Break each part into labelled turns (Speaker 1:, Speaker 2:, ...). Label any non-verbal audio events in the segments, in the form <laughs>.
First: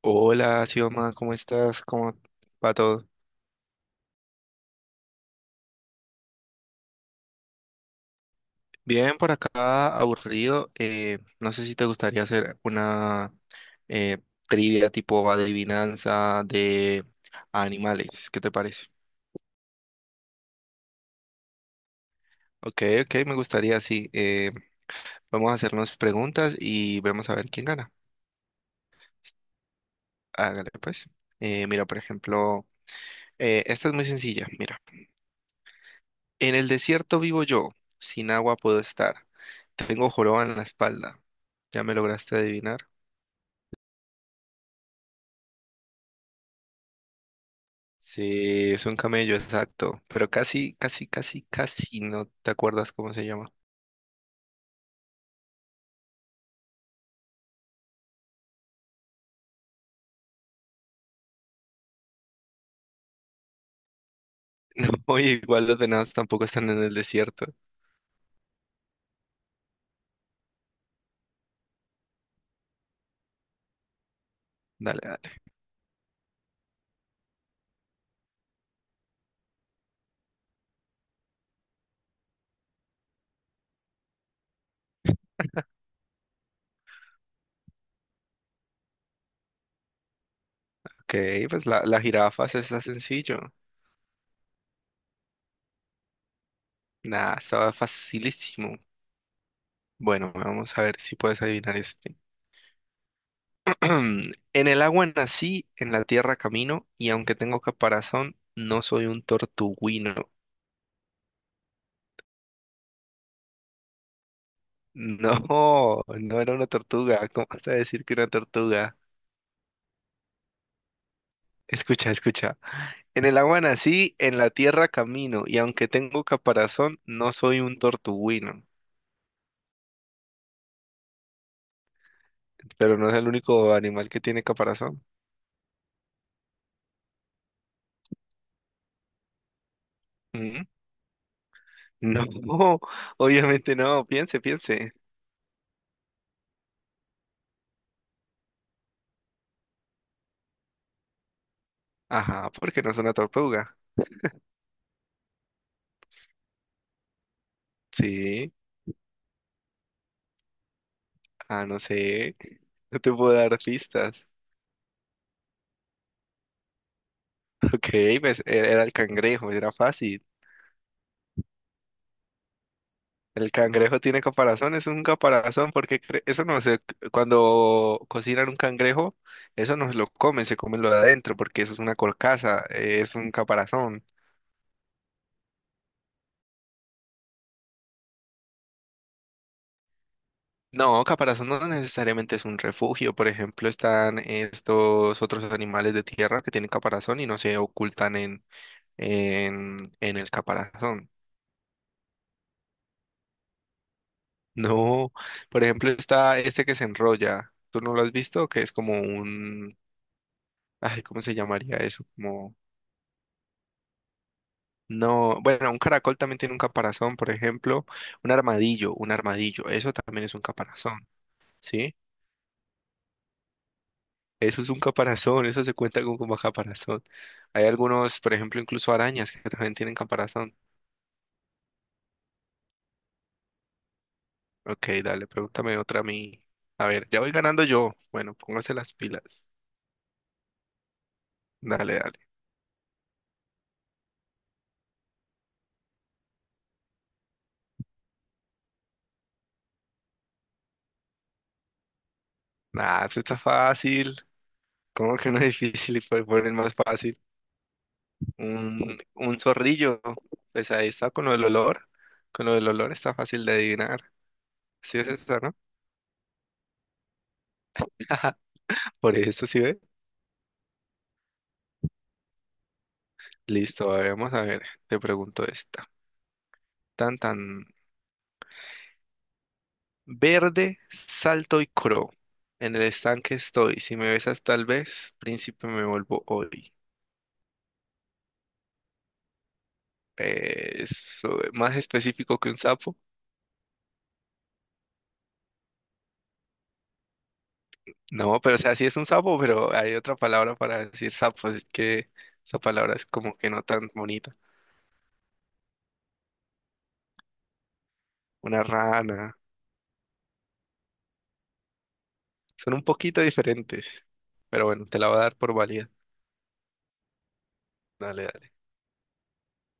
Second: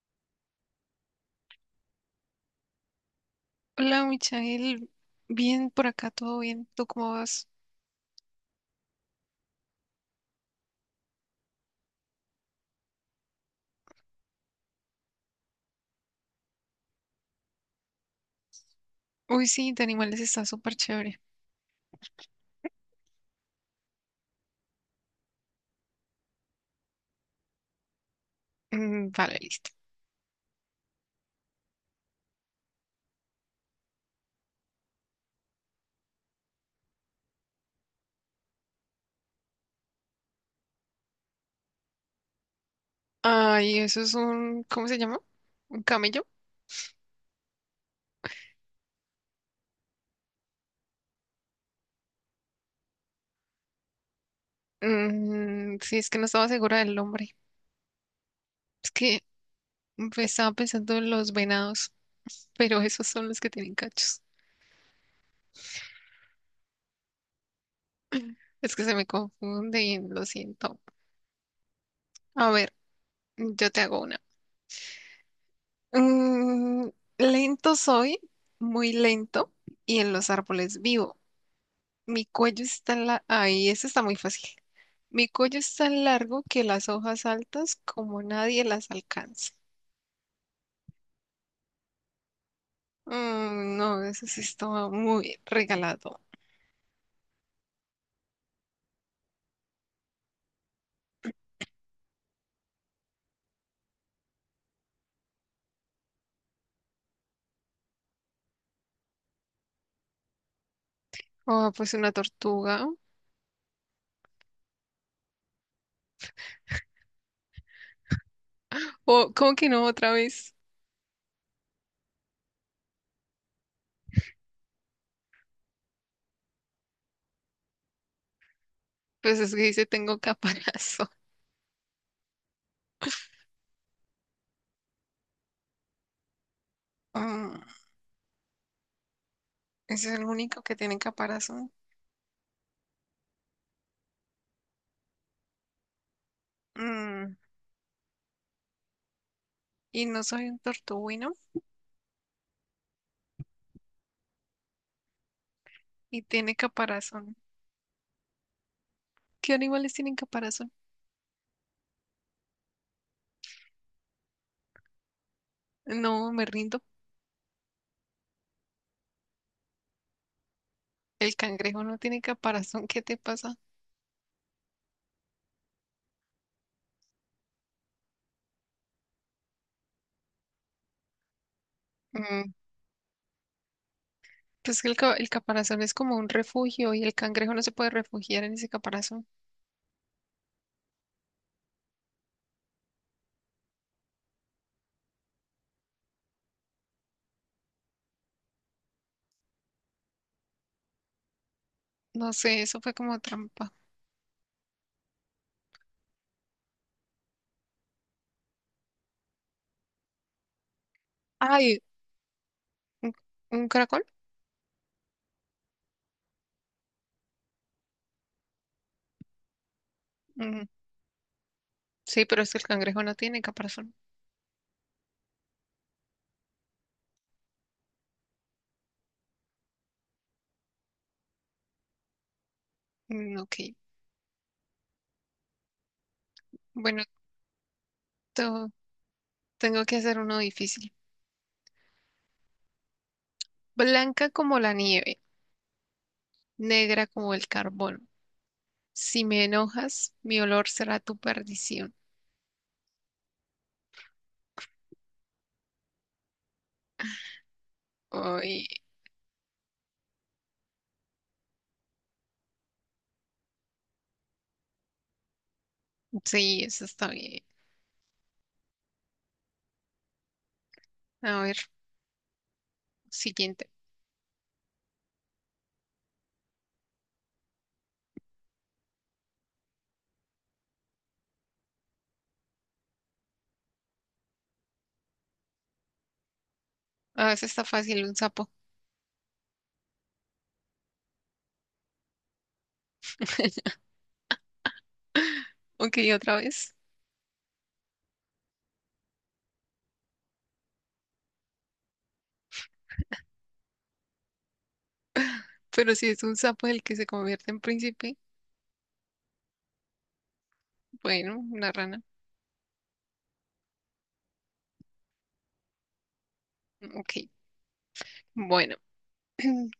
Speaker 1: Hola, Sioma, ¿cómo estás? ¿Cómo va todo?
Speaker 2: Hola, Michael. Bien por acá, todo bien. ¿Tú cómo vas?
Speaker 1: Bien, por acá, aburrido. No sé si te gustaría hacer una eh, trivia tipo adivinanza de animales. ¿Qué te parece?
Speaker 2: Uy, sí, de animales está súper chévere.
Speaker 1: Ok, ok, me gustaría, sí. Vamos a hacernos preguntas y vemos a ver quién gana.
Speaker 2: Mm, vale, listo.
Speaker 1: Hágale, pues. Mira, por ejemplo, esta es muy sencilla. Mira, en el desierto vivo yo, sin agua puedo estar. Tengo joroba en la espalda. ¿Ya me lograste adivinar?
Speaker 2: Ay, eso es un, ¿cómo se llama? ¿Un camello?
Speaker 1: Sí, es un camello, exacto. Pero casi, casi, casi, casi no te acuerdas cómo se llama.
Speaker 2: Mm, sí, es que no estaba segura del nombre. Es que estaba pensando en los venados, <laughs> pero esos son los que tienen cachos.
Speaker 1: <laughs> No, y igual los venados tampoco están en el desierto.
Speaker 2: Es que se me confunde y lo siento. A ver, yo te hago una.
Speaker 1: Dale, dale.
Speaker 2: Mm, Lento soy, muy lento, y en los árboles vivo. Mi cuello es tan largo. Ay, eso está muy fácil. Mi cuello es tan largo que las hojas altas como nadie las alcanza.
Speaker 1: Ok, pues la jirafa se está sencillo.
Speaker 2: Mm, no, eso sí estaba muy regalado.
Speaker 1: Nah, estaba facilísimo. Bueno, vamos a ver si puedes adivinar este. <clears throat> En el agua nací, en la tierra camino, y aunque tengo caparazón, no soy un tortuguino. <laughs>
Speaker 2: Oh, pues una tortuga.
Speaker 1: No, no era una tortuga. ¿Cómo vas a decir que una tortuga?
Speaker 2: Oh, ¿cómo que no otra vez?
Speaker 1: Escucha, escucha. En el agua nací, en la tierra camino, y aunque tengo caparazón, no soy un tortuguino.
Speaker 2: Pues es que dice tengo caparazón. <laughs>
Speaker 1: Pero no es el único animal que tiene caparazón.
Speaker 2: Mm, Ese es el único
Speaker 1: ¿Mm?
Speaker 2: que tiene caparazón.
Speaker 1: No, <laughs> obviamente no. Piense, piense.
Speaker 2: Mm, y no soy un tortuguino
Speaker 1: Ajá, porque no es una tortuga.
Speaker 2: y tiene caparazón.
Speaker 1: Sí.
Speaker 2: ¿Qué animales tienen caparazón?
Speaker 1: Ah, no sé. No te puedo dar pistas.
Speaker 2: No, me rindo.
Speaker 1: <laughs> Ok, pues, era el cangrejo, era fácil.
Speaker 2: El cangrejo no tiene caparazón. ¿Qué te
Speaker 1: El
Speaker 2: pasa?
Speaker 1: cangrejo tiene caparazón, es un caparazón, porque eso no se, cuando cocinan un cangrejo, eso no se lo comen, se comen lo de adentro, porque eso es una
Speaker 2: Mm,
Speaker 1: carcasa, es un caparazón.
Speaker 2: Pues que el caparazón es como un refugio y el cangrejo no se puede refugiar en ese caparazón.
Speaker 1: No, caparazón no necesariamente es un refugio, por ejemplo, están estos otros animales de tierra que tienen caparazón y no se ocultan en, en el caparazón.
Speaker 2: No sé, eso fue como trampa.
Speaker 1: No, por ejemplo, está este que se enrolla, ¿tú no lo has visto? Que es como un, ay, ¿cómo se llamaría
Speaker 2: Ay,
Speaker 1: eso? Como
Speaker 2: ¿un, un caracol?
Speaker 1: no, bueno, un caracol también tiene un caparazón, por ejemplo, un armadillo, eso también es un
Speaker 2: Mm,
Speaker 1: caparazón, ¿sí?
Speaker 2: sí, pero es que el cangrejo no tiene caparazón.
Speaker 1: Eso es un caparazón, eso se cuenta con como caparazón. Hay algunos, por ejemplo, incluso arañas que también tienen caparazón.
Speaker 2: Mm, ok,
Speaker 1: Ok, dale, pregúntame otra a mí. A
Speaker 2: bueno,
Speaker 1: ver, ya voy ganando yo. Bueno,
Speaker 2: to-
Speaker 1: póngase las pilas.
Speaker 2: tengo que hacer uno difícil.
Speaker 1: Dale, dale.
Speaker 2: Blanca como la nieve, negra como el carbón. Si me enojas, mi olor será tu perdición.
Speaker 1: Nah, eso está fácil. ¿Cómo que no es difícil y puede poner más fácil?
Speaker 2: Ay,
Speaker 1: Un zorrillo, pues ahí está con lo del olor. Con lo del olor está fácil de adivinar. Sí es esta, ¿no?
Speaker 2: sí, eso está bien.
Speaker 1: <laughs> Por eso sí ve.
Speaker 2: A ver, siguiente.
Speaker 1: Listo, a ver, vamos a ver. Te pregunto esta. Tan tan verde, salto y cro. En el estanque estoy. Si me besas tal vez, príncipe me vuelvo hoy.
Speaker 2: Ah, eso está fácil, un sapo.
Speaker 1: Es más específico que un sapo.
Speaker 2: <laughs> Ok, otra vez.
Speaker 1: No, pero o sea, sí es un sapo, pero hay otra palabra para decir sapo, así que esa palabra es como que no tan bonita.
Speaker 2: Pero si es un sapo el que se convierte en príncipe,
Speaker 1: Una rana.
Speaker 2: bueno, una rana.
Speaker 1: Son un poquito diferentes. Pero bueno, te la voy a dar por válida.
Speaker 2: Ok,
Speaker 1: Dale, dale.
Speaker 2: bueno. <clears throat>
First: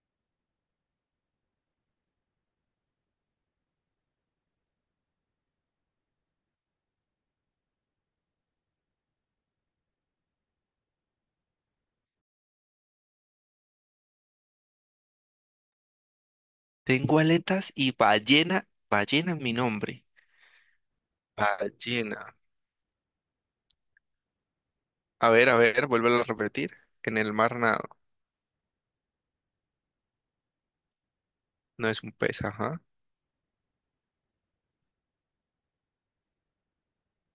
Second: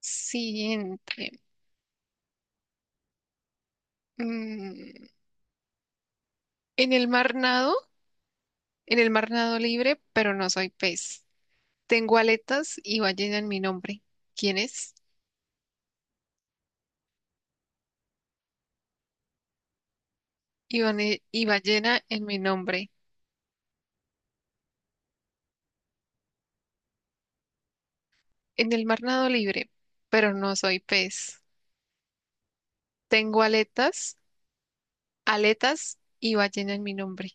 Speaker 2: Siguiente. Mm, en el mar nado, en el mar nado libre, pero no soy pez. Tengo aletas y ballena en mi nombre. ¿Quién es?
Speaker 1: Tengo aletas y ballena es mi nombre.
Speaker 2: Y ballena
Speaker 1: Ballena.
Speaker 2: en mi nombre.
Speaker 1: A ver, vuélvelo a repetir. En el mar nado,
Speaker 2: En el mar nado libre, pero no soy pez.
Speaker 1: no es un pez, ajá.
Speaker 2: Tengo aletas, Aletas y ballena en mi nombre.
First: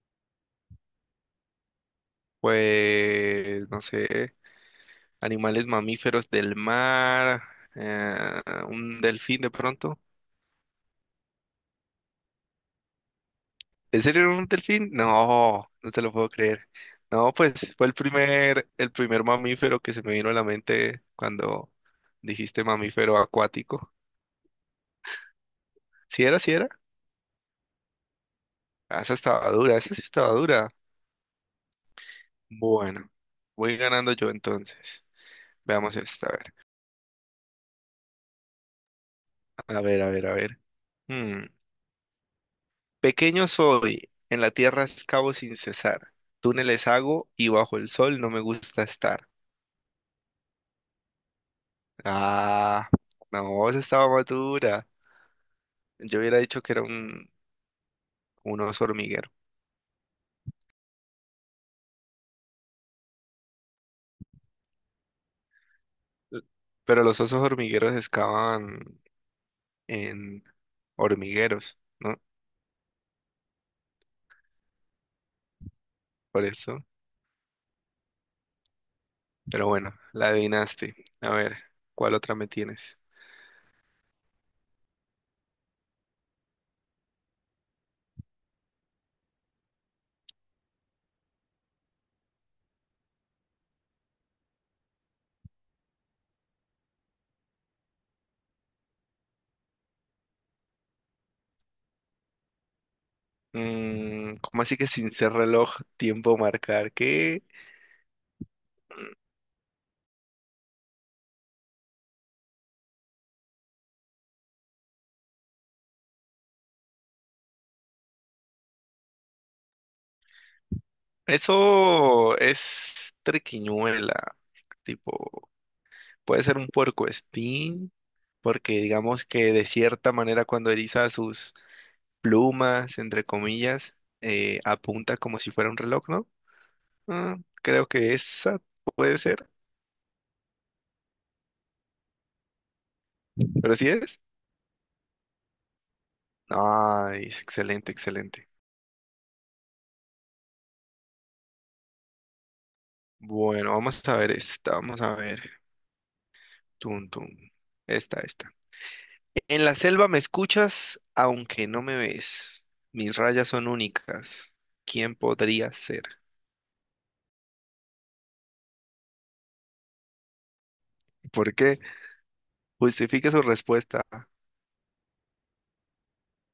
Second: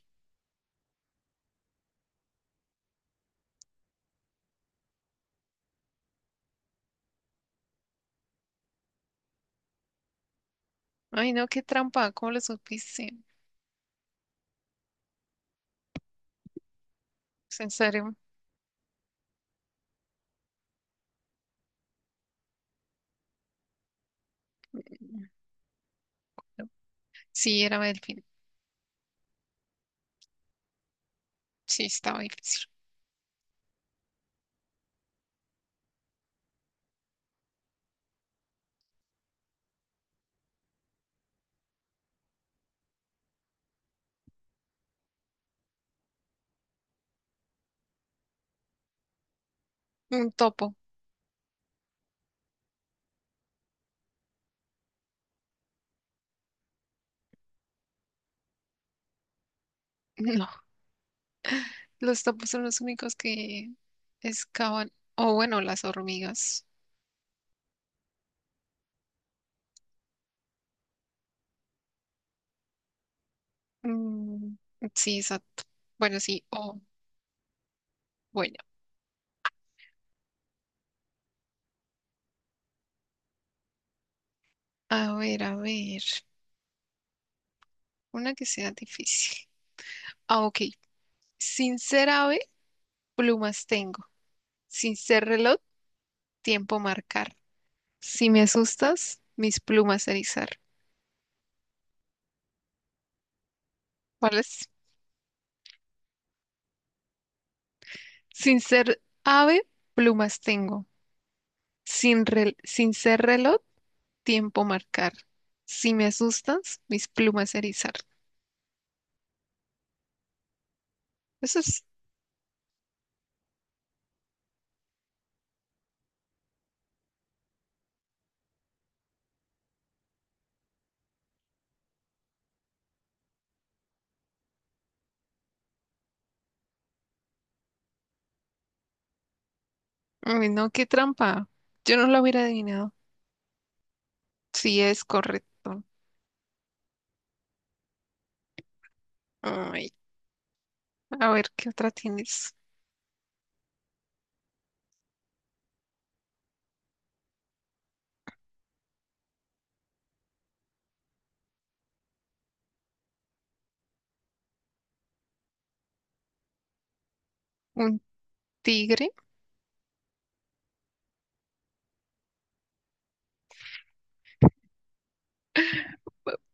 Speaker 1: Pues, no sé, animales mamíferos del mar, eh, un delfín de pronto.
Speaker 2: Ay, no, qué trampa, ¿cómo lo supiste?
Speaker 1: ¿En serio era un delfín? No, no te lo puedo creer. No,
Speaker 2: ¿Es ¿En
Speaker 1: pues fue
Speaker 2: serio?
Speaker 1: el primer mamífero que se me vino a la mente cuando dijiste mamífero acuático.
Speaker 2: No.
Speaker 1: ¿Sí era, sí
Speaker 2: no,
Speaker 1: era?
Speaker 2: sí, era delfín.
Speaker 1: Ah, esa estaba dura, esa sí estaba dura.
Speaker 2: Sí, estaba difícil.
Speaker 1: Bueno, voy ganando yo entonces. Veamos esta, a ver. A ver, a ver, a ver. Hmm. Pequeño soy, en la tierra excavo sin cesar. Túneles hago y bajo el sol no me gusta estar.
Speaker 2: Un topo.
Speaker 1: Ah, no, esa estaba más dura. Yo hubiera dicho que era un oso hormiguero.
Speaker 2: <laughs> No, los topos son los únicos que excavan. O bueno, las
Speaker 1: L-
Speaker 2: hormigas.
Speaker 1: Pero los osos hormigueros excavan en hormigueros, ¿no?
Speaker 2: Mm, sí, exacto. Bueno, sí,
Speaker 1: Por eso.
Speaker 2: o bueno.
Speaker 1: Pero bueno, la adivinaste. A ver, ¿cuál otra me tienes?
Speaker 2: A ver, a ver. Una que sea difícil. Ah, ok. Sin ser ave, plumas tengo. Sin ser reloj, tiempo marcar. Si me asustas, mis plumas erizar.
Speaker 1: Mm,
Speaker 2: ¿Cuál
Speaker 1: ¿cómo
Speaker 2: es?
Speaker 1: así que sin ser reloj, tiempo marcar? ¿Qué?
Speaker 2: Sin ser ave, plumas tengo. Sin ser reloj. Tiempo marcar. Si me asustas, mis plumas erizar. Eso es,
Speaker 1: Eso es triquiñuela. Tipo, puede ser un puercoespín, porque digamos que de cierta manera cuando eriza sus plumas, entre comillas, apunta como si fuera un reloj, ¿no? Ah, creo que esa puede ser,
Speaker 2: ay, no, qué trampa. Yo no lo hubiera adivinado.
Speaker 1: pero sí es.
Speaker 2: Sí, es correcto.
Speaker 1: Nice, excelente, excelente.
Speaker 2: Ay, a ver, ¿qué otra tienes?
Speaker 1: Bueno, vamos a ver esta, vamos a ver. Tum, tum. Esta, esta. En la selva me escuchas, aunque no me ves. Mis rayas son únicas. ¿Quién podría ser?
Speaker 2: ¿Un tigre?
Speaker 1: ¿Por qué? Justifique su respuesta.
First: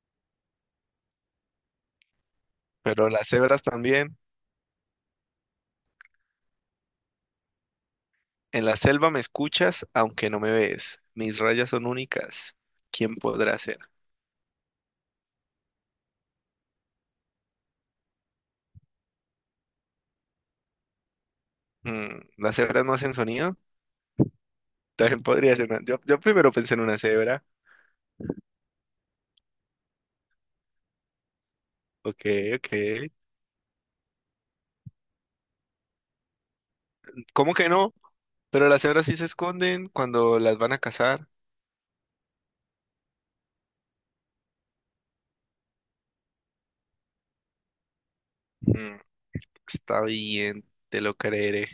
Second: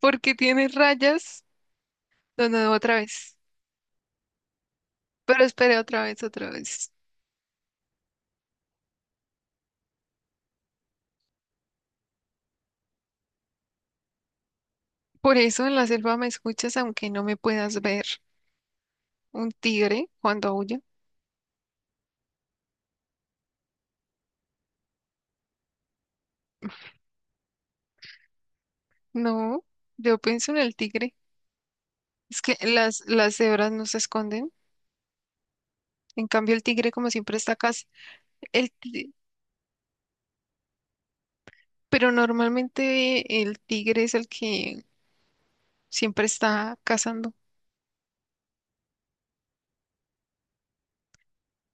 Speaker 2: Porque tiene rayas. No, no, no, otra
Speaker 1: Pero las
Speaker 2: vez.
Speaker 1: cebras también.
Speaker 2: Pero espere otra vez, otra vez.
Speaker 1: En la selva me escuchas, aunque no me ves. Mis rayas son únicas. ¿Quién podrá ser?
Speaker 2: Por eso en la selva me escuchas aunque no me puedas ver. ¿Un tigre cuando aúlla?
Speaker 1: Mm, ¿las cebras no hacen sonido? <laughs> También podría ser una... Yo primero pensé en una cebra.
Speaker 2: No, yo pienso en el tigre.
Speaker 1: Ok,
Speaker 2: Es que
Speaker 1: ok.
Speaker 2: las cebras no se esconden. En cambio, el tigre, como siempre, está
Speaker 1: ¿Cómo que
Speaker 2: acá.
Speaker 1: no? Pero
Speaker 2: El
Speaker 1: las cebras
Speaker 2: ti-
Speaker 1: sí se esconden cuando las van a cazar.
Speaker 2: pero normalmente el tigre es el que siempre está cazando.
Speaker 1: Mm, está bien, te lo creeré.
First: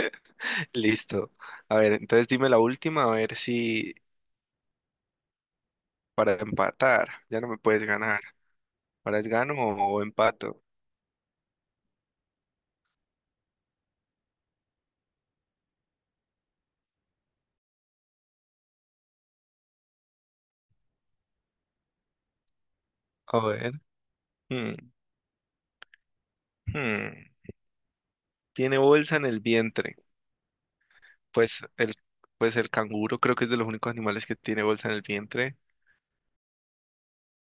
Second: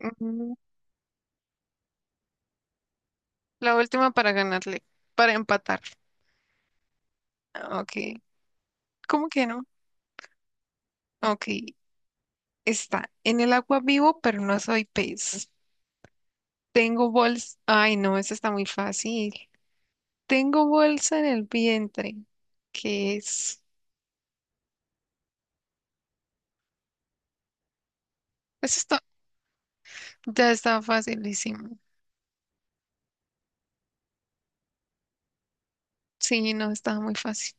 Speaker 2: Mm,
Speaker 1: Listo. A ver, entonces dime la última, a ver
Speaker 2: la
Speaker 1: si
Speaker 2: última para ganarle, para empatar.
Speaker 1: para empatar, ya no me
Speaker 2: Ah,
Speaker 1: puedes
Speaker 2: ok,
Speaker 1: ganar. ¿Ahora es
Speaker 2: ¿cómo que
Speaker 1: gano
Speaker 2: no?
Speaker 1: o empato?
Speaker 2: Ok, está en el agua vivo, pero no soy pez. Tengo bolsa. Ay, no, esa está muy fácil. Tengo bolsa en el vientre. ¿Qué
Speaker 1: A
Speaker 2: es?
Speaker 1: ver. Hmm, hmm. Tiene
Speaker 2: Eso está,
Speaker 1: bolsa en el vientre.
Speaker 2: ya estaba
Speaker 1: Pues
Speaker 2: facilísimo.
Speaker 1: el, pues el canguro creo que es de los únicos animales que tiene bolsa en el vientre.
Speaker 2: Sí, no, estaba muy fácil.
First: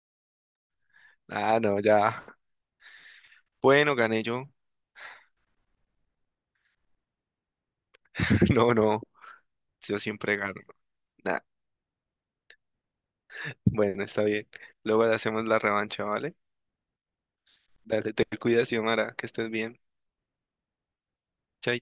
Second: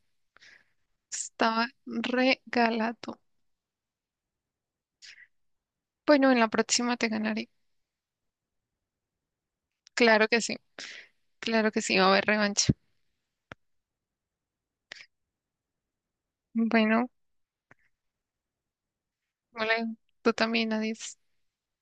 Speaker 1: Ah,
Speaker 2: Estaba
Speaker 1: no, ya.
Speaker 2: regalado.
Speaker 1: Bueno, gané yo.
Speaker 2: Bueno, en la próxima te ganaré.
Speaker 1: <laughs> No, no, yo
Speaker 2: Claro
Speaker 1: siempre
Speaker 2: que sí,
Speaker 1: gano. Nah,
Speaker 2: claro que sí, va a haber revancha.
Speaker 1: bueno, está bien. Luego hacemos la revancha, ¿vale?
Speaker 2: Bueno,
Speaker 1: Dale, te cuidas, Xiomara, que estés
Speaker 2: hola,
Speaker 1: bien.
Speaker 2: tú también, adiós.
Speaker 1: Chaito.